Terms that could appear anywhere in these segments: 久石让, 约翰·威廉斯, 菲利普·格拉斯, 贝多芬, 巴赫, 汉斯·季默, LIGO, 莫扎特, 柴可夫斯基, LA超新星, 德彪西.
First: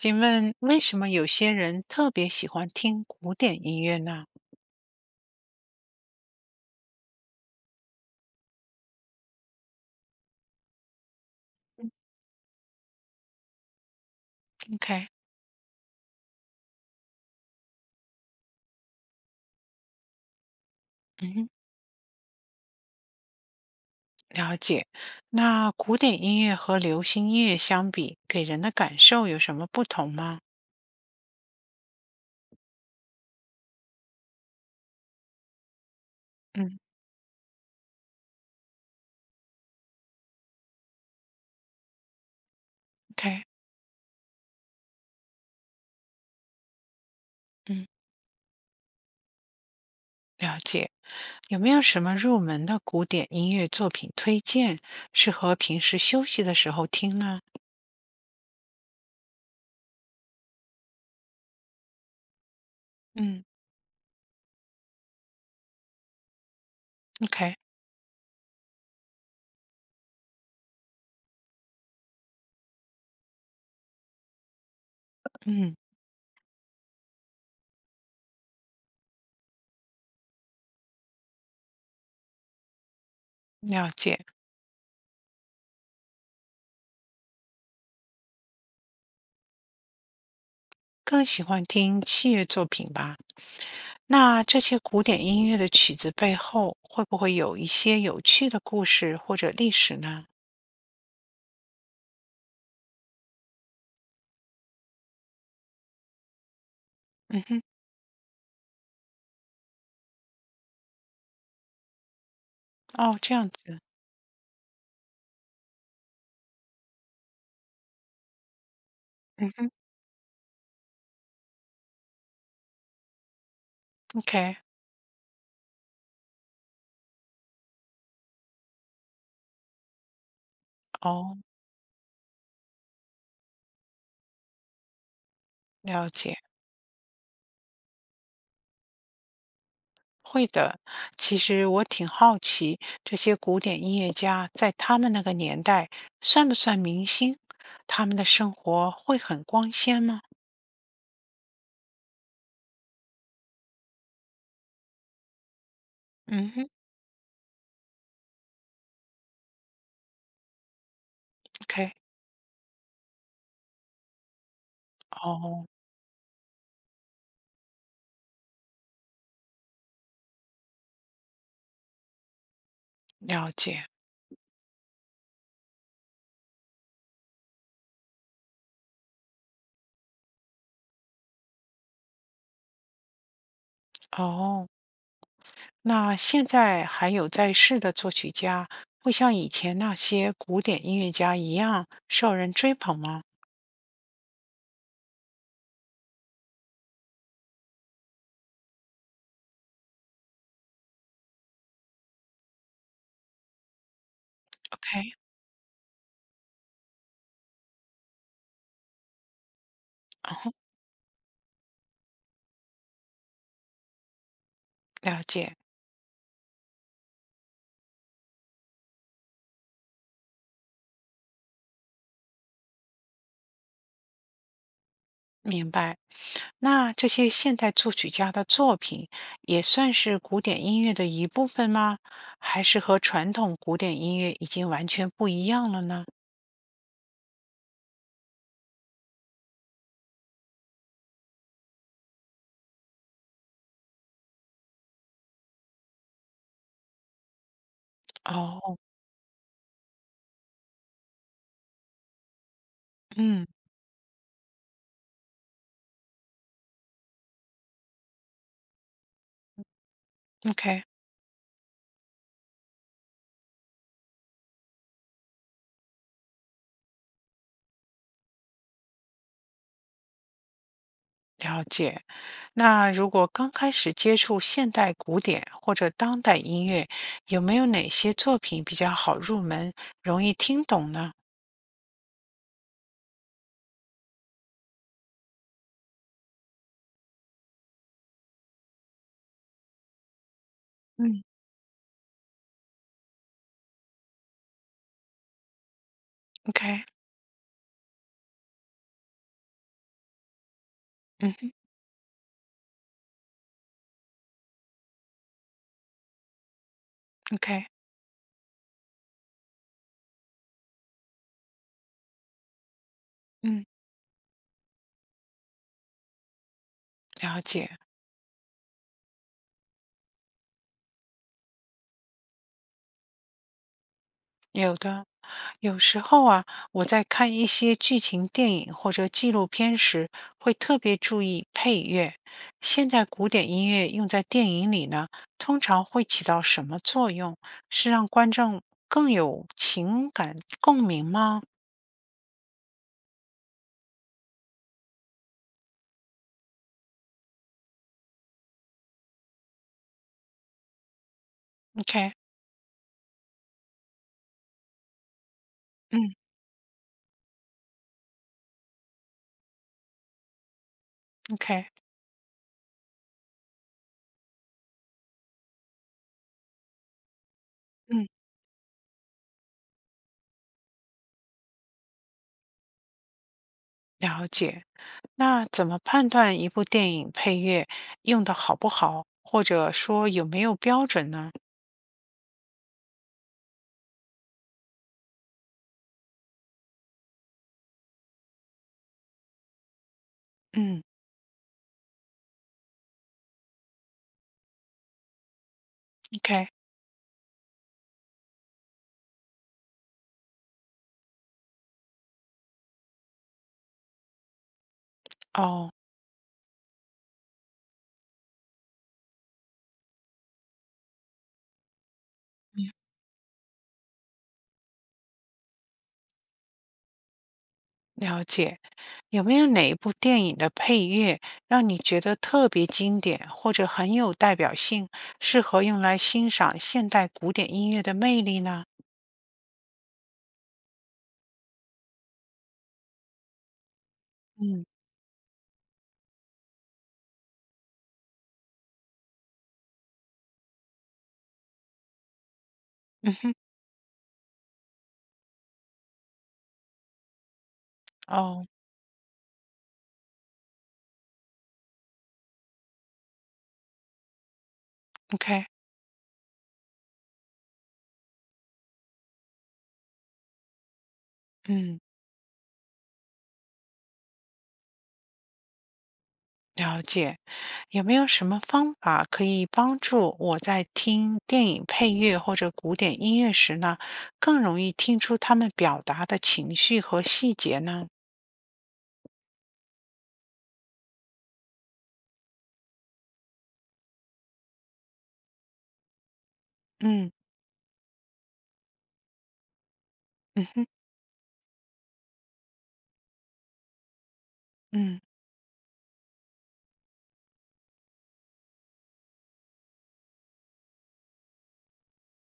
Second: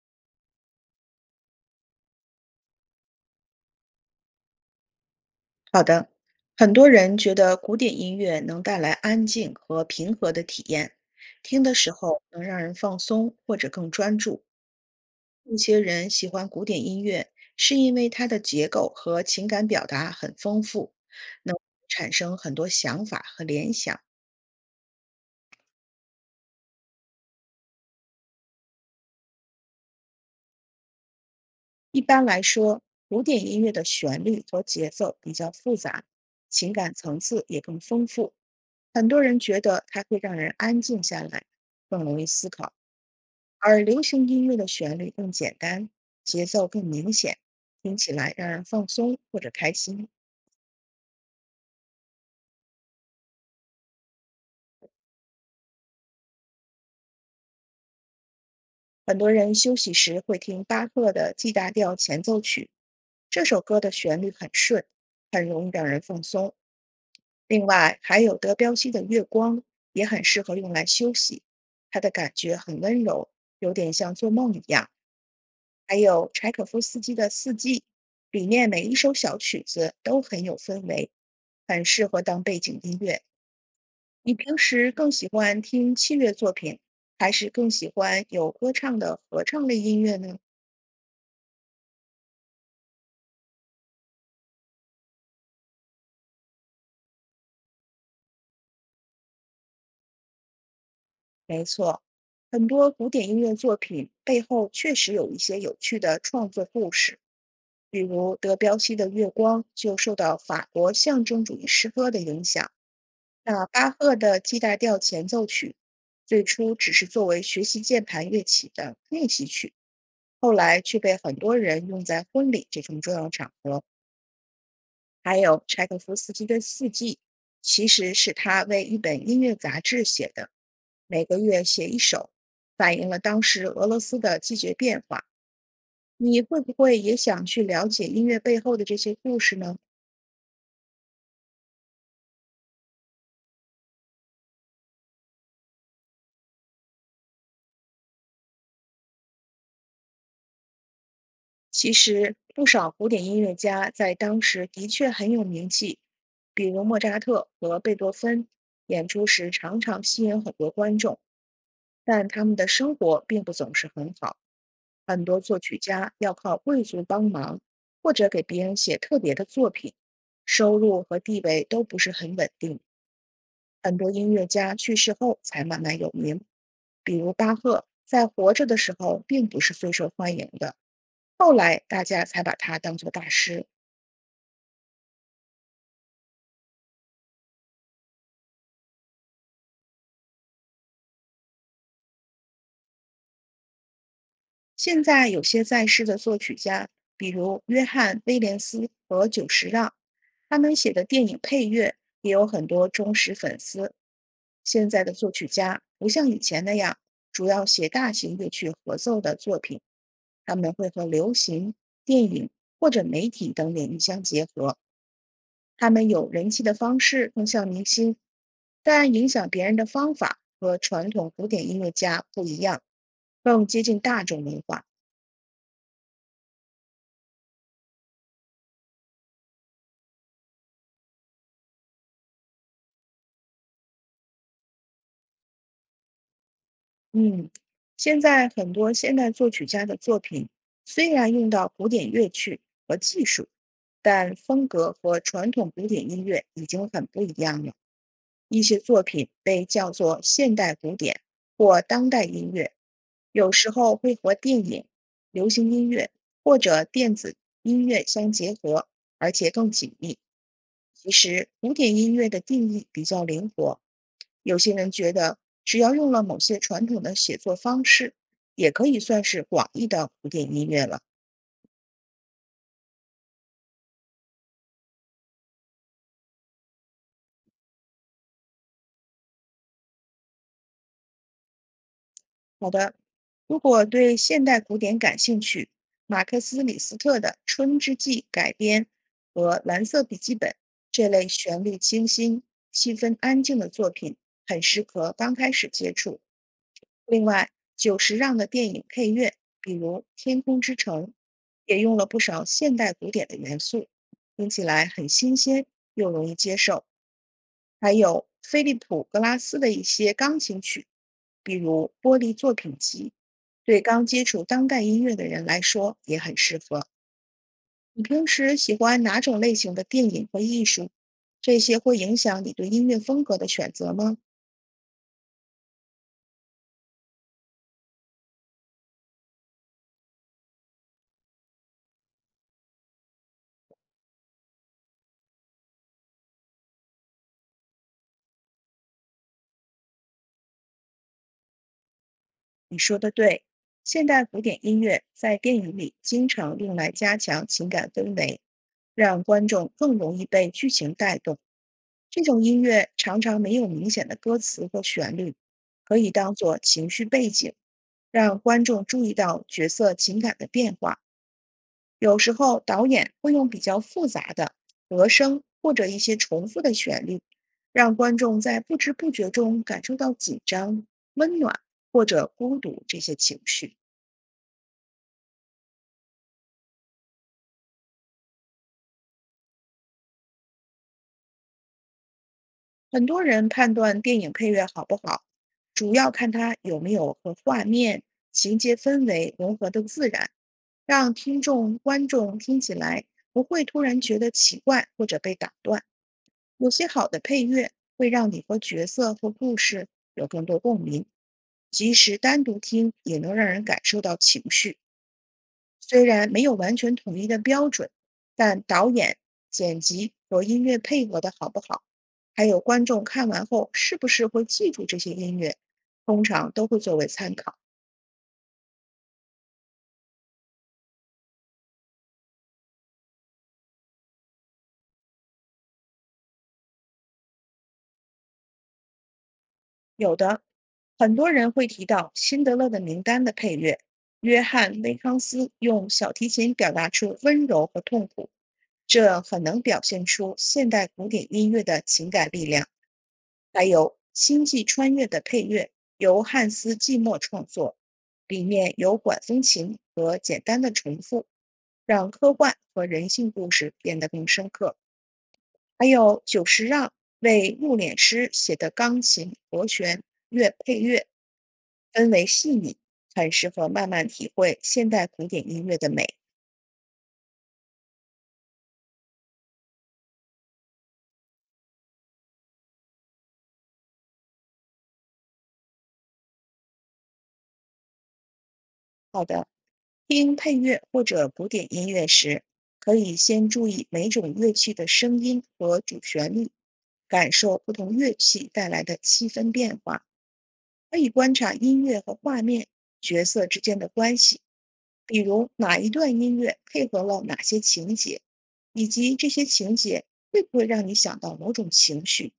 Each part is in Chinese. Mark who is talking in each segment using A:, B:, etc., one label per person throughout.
A: 请问为什么有些人特别喜欢听古典音乐呢
B: 好的，很多人觉得古典音乐能带来安静和平和的体验，听的时候能让人放松或者更专注。
A: ？OK，
B: 一些人喜欢古典音乐，是因为它的结构和情感表达很丰富，
A: 嗯，
B: 能产生很多想法和联想。
A: 了解。那古典音乐和流行音乐相比，给人的感受有什么不同吗？
B: 一般来说，古典音乐的旋律和节奏比较复杂，情
A: 嗯
B: 感层次也更丰富。很多人觉得它会让人安静下来，更容易思考。
A: ，OK，
B: 而流行音乐的旋律更简单，节奏更明显，
A: 嗯，
B: 听起来让人放松或者开心。
A: 了解。有没有什么入门的古典音乐作品推荐，适合平时休息的时候听呢？
B: 很多人休息时会听巴赫的 G 大调前奏曲，这
A: 嗯
B: 首歌的旋律很顺，很容易让人放松。
A: ，OK，
B: 另外，还有德彪西的《月光》也很适合用来休息，它的感觉很温柔，有点像做梦一样。
A: 嗯，
B: 还有柴可夫斯基的《四季》，里面每一首小曲子都很有氛围，很适合当背景音乐。
A: 了解。
B: 你平时更喜欢听器乐作品，还是更喜欢有歌唱的合唱类音乐呢？
A: 更喜欢听器乐作品吧。那这些古典音乐的曲子背后，会不会有一些有趣的故事或者历史呢？
B: 没错，很多古典音乐作品背后确实有一些有趣的创作故事，
A: 嗯哼，
B: 比如德彪西的《月光》就受到法国象征主义诗歌的影响。
A: 哦，这样
B: 那
A: 子。
B: 巴赫的 G 大调前奏曲，最初只是作为学习键盘乐器的练习
A: 嗯哼，
B: 曲，后来却被很多人用在婚礼这种重要场合。
A: OK，
B: 还有柴可夫斯基的《四季》，其实是他为一本音乐杂志写的，每
A: 哦，
B: 个月写一首，反映了当时俄罗斯的季节变化。
A: 了解，
B: 你会不会也想去了解音乐背后的这些故事呢？
A: 会的。其实我挺好奇，这些古典音乐家在他们那个年代算不算明星？他们的生活会很光鲜吗？
B: 其实，不少古典音乐家在当时的确很有名气，
A: 嗯
B: 比
A: 哼。
B: 如莫扎特和贝多芬，演出时常常吸引很多观众，
A: ？OK，
B: 但他们的生活并不总是很好。很多作
A: 哦，
B: 曲家要靠贵族帮忙，或者给别人写特别的作品，收入和地位都不是很稳定。
A: 了解，
B: 很多音乐家去世后才慢慢有名，比如巴赫在活着的时候并不是最受欢迎的，后来大家才把他当作大师。
A: 哦。那现在还有在世的作曲家，会像以前那些古典音乐家一样受人追捧吗
B: 现在有些在世的作曲家，比如约翰·威廉斯和久石让，他们写的电影配乐也有很多忠实粉丝。现在的
A: ？OK，
B: 作曲家不像以前那样主要写大型乐曲合奏的作品，
A: 哦，
B: 他们会和流行、电影或者媒体等领域相结合。
A: 了解，
B: 他们有人气的方式更像明星，但影响别人的方法和传统古典音乐家不一样，更接近大众文化。
A: 明白。那这些现代作曲家的作品也算是古典音乐的一部分吗？还是和传统古典音乐已经完全不一样了呢？
B: 嗯，现在很多现代作曲家的作品虽然用到古典乐曲和技术，但风格和传统古典音乐已经很不一样了。一些
A: 哦，
B: 作品被叫做现代古典或当代音乐，
A: 嗯
B: 有时候会和电影、流行音乐或者电子音乐相结合，而且更紧密。
A: ，OK。
B: 其实，古典音乐的定义比较灵活，有些人觉得只要用了某些传统的写作方式，也可以算是广义的古典音乐了。
A: 了解，那如果刚开始接触现代古典或者当代音乐，有没有哪些作品比较好入门，容易听懂呢？
B: 好的，如果对现代古典感兴趣，马克思·李斯特的《春之祭》改编和《蓝色笔记本》这
A: 嗯
B: 类旋律清新、气氛安静的作品，很适合刚开始接触。
A: ？OK，
B: 另外，久石让的电影配乐，比如《天空之城》，
A: 嗯哼
B: 也用了不少现代古典的元素，听起来很新鲜又容易接受。
A: ，OK，
B: 还有菲利普·格拉斯的一些钢琴曲，比如《玻璃作品集》，
A: 嗯，
B: 对刚接触当代音乐的人来说也很适合。
A: 了解。
B: 你平时喜欢哪种类型的电影和艺术？这些会影响你对音乐风格的选择吗？
A: 有的，有时候啊，我在看一些剧情电影或者纪录片时，会特别注意配乐。现代古典音乐用在电影里呢，通常会起到什么作用？是让观众更有情感共鸣吗
B: 你说的对，现代古典音乐在电影里经常用来加强情感氛围，让观众更容易被剧情带动。
A: ？OK，
B: 这种音乐常常没有明显的歌词和旋律，可
A: 嗯
B: 以当做情绪背景，让观众注意到角色情感的变化。
A: ，OK，
B: 有时候导演会用比较复杂的和声或者一些重复的旋律，让
A: 嗯，
B: 观众在不知不觉中感受到紧张、温暖或者孤独这些情绪。
A: 了解。那怎么判断一部电影配乐用的好不好，或者说有没有标准呢？
B: 很多人判断电影配乐好不好，主要看它有没有和画面、情节氛围融合的自然，
A: 嗯
B: 让听众、观众听起来不会突然觉得奇怪或者被打断。
A: ，OK，
B: 有些好的配乐会让你和角色或故事有更多共鸣，即使单独听也能让人感受到情绪。
A: 哦。
B: 虽然没有完全统一的标准，但导演、剪辑和音乐配合的好不好，还有观众看完后是不是会记住这些音乐，通常都会作为参考。
A: 了解，有没有哪一部电影的配乐让你觉得特别经典，或者很有代表性，适合用来欣赏现代古典音乐的魅力呢？
B: 有的，很多人会提到《辛德勒的名单》的配乐，约
A: 嗯，
B: 翰·威康斯用小提琴表达出温柔和痛苦，这很能表现出现代古典音乐的情感力量。
A: 嗯哼。
B: 还有《星际穿越》的配乐由汉斯·季默创作，里
A: 哦
B: 面有管风琴和简单的重复，让科幻和人性故事变得更深刻。
A: ，OK，
B: 还有久石让为木脸师写的钢琴和弦乐配乐，
A: 嗯，
B: 氛围细腻，很适合慢慢体会现代古典音乐的美。
A: 了解。有没有什么方法可以帮助我在听电影配乐或者古典音乐时呢，更容易听出他们表达的情绪和细节呢？
B: 好的，听配乐或者古典音乐时，可以先注意每种乐器的声音和主旋律，
A: 嗯，
B: 感受不同乐器带来的气氛变化。
A: 嗯哼，
B: 可以观察音乐和画面、角色之间的关系，
A: 嗯
B: 比如哪一段音乐配合了哪些情节，以及这些情节会不会让你想到某种情绪。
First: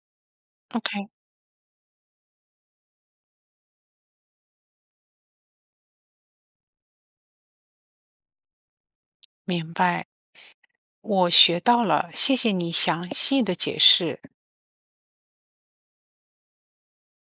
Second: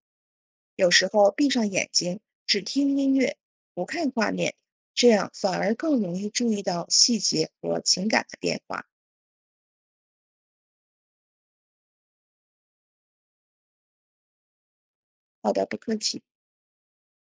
B: 有时
A: ，OK，
B: 候闭上眼睛，只听音乐，不看画面，这样反而更容易注意到细节和情感的变化。
A: 明白。我学到了，谢谢你详细的解释。
B: 好的，不客气。